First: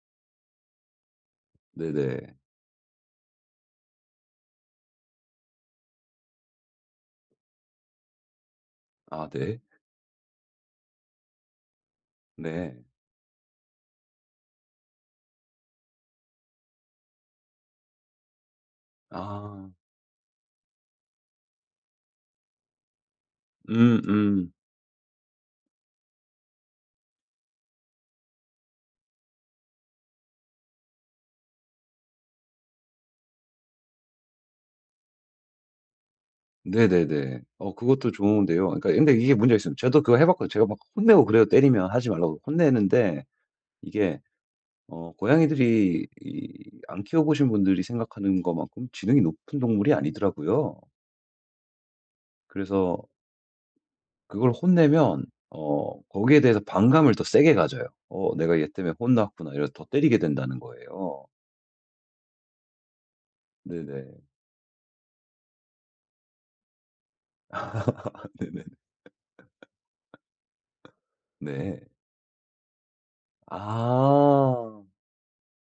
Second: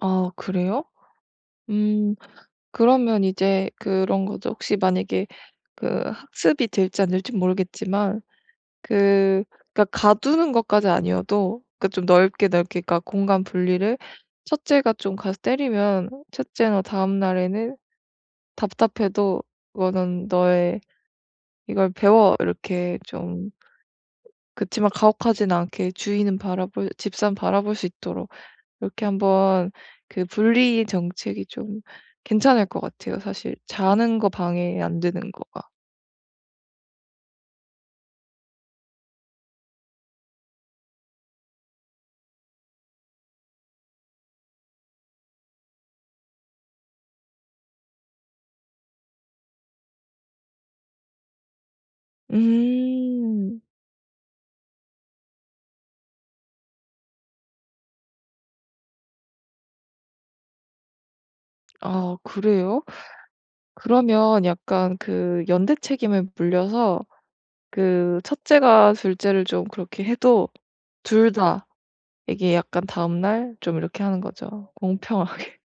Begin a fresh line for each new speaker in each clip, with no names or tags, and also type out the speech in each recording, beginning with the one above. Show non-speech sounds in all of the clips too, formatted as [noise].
아 그래요? 음.
네네.
그러면 이제 그런 거죠. 혹시 만약에 그 학습이 될지 안 될진 모르겠지만
아
그
네.
그러니까 가두는 것까지는 아니어도 그 좀 넓게,
네.
넓게 그러니까 공간분리를 첫째가 좀 가서 때리면 첫째나 다음날에는 답답해도
아.
그거는 "너의 이걸 배워." 이렇게 좀
음음.
그치만 가혹하지는 않게 주인은 바라볼 집사는 바라볼 수 있도록 이렇게 한번 그 분리 정책이 좀 괜찮을 것 같아요. 사실 자는 거 방해 안 되는 거가.
네네네. 어 그것도 좋은데요. 아 그러니까 근데 이게 문제가 있어요. 저도 그거 해 봤고 제가 막 혼내고 그래요. 때리면 하지 말라고 혼내는데 이게 어 고양이들이 이 안 키워보신 분들이 생각하는 것만큼 지능이 높은 동물이 아니더라고요. 그래서
음.
그걸 혼내면 어 거기에 대해서 반감을 더 세게 가져요. 어 내가 얘 때문에 혼났구나 이래서 더 때리게 된다는 거예요.
아 그래요?
네네.
그러면 약간 그 연대 책임을 물려서
아
그
네네.
첫째가 둘째를 좀 그렇게 해도 둘
[laughs]
다
네.
이게 약간 다음날 좀 이렇게 하는 거죠.
아.
공평하게.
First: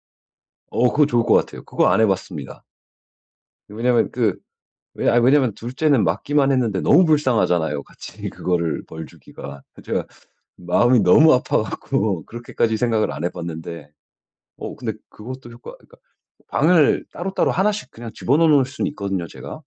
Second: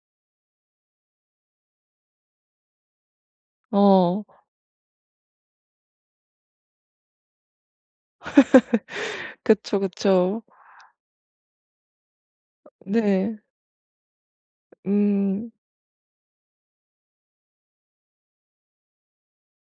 어 그거 좋을 것 같아요. 그거 안 해봤습니다. 왜냐면
어.
그 왜 아 왜냐면 둘째는 맞기만 했는데 너무 불쌍하잖아요, 같이 그거를 벌
[laughs]
주기가.
그쵸,
그 제가
그쵸.
마음이 너무 아파 갖고 그렇게까지 생각을 안
네.
해봤는데 어 근데 그것도
음.
효과 그러니까 방을 따로따로 하나씩 그냥 집어넣어 놓을 순 있거든요 제가.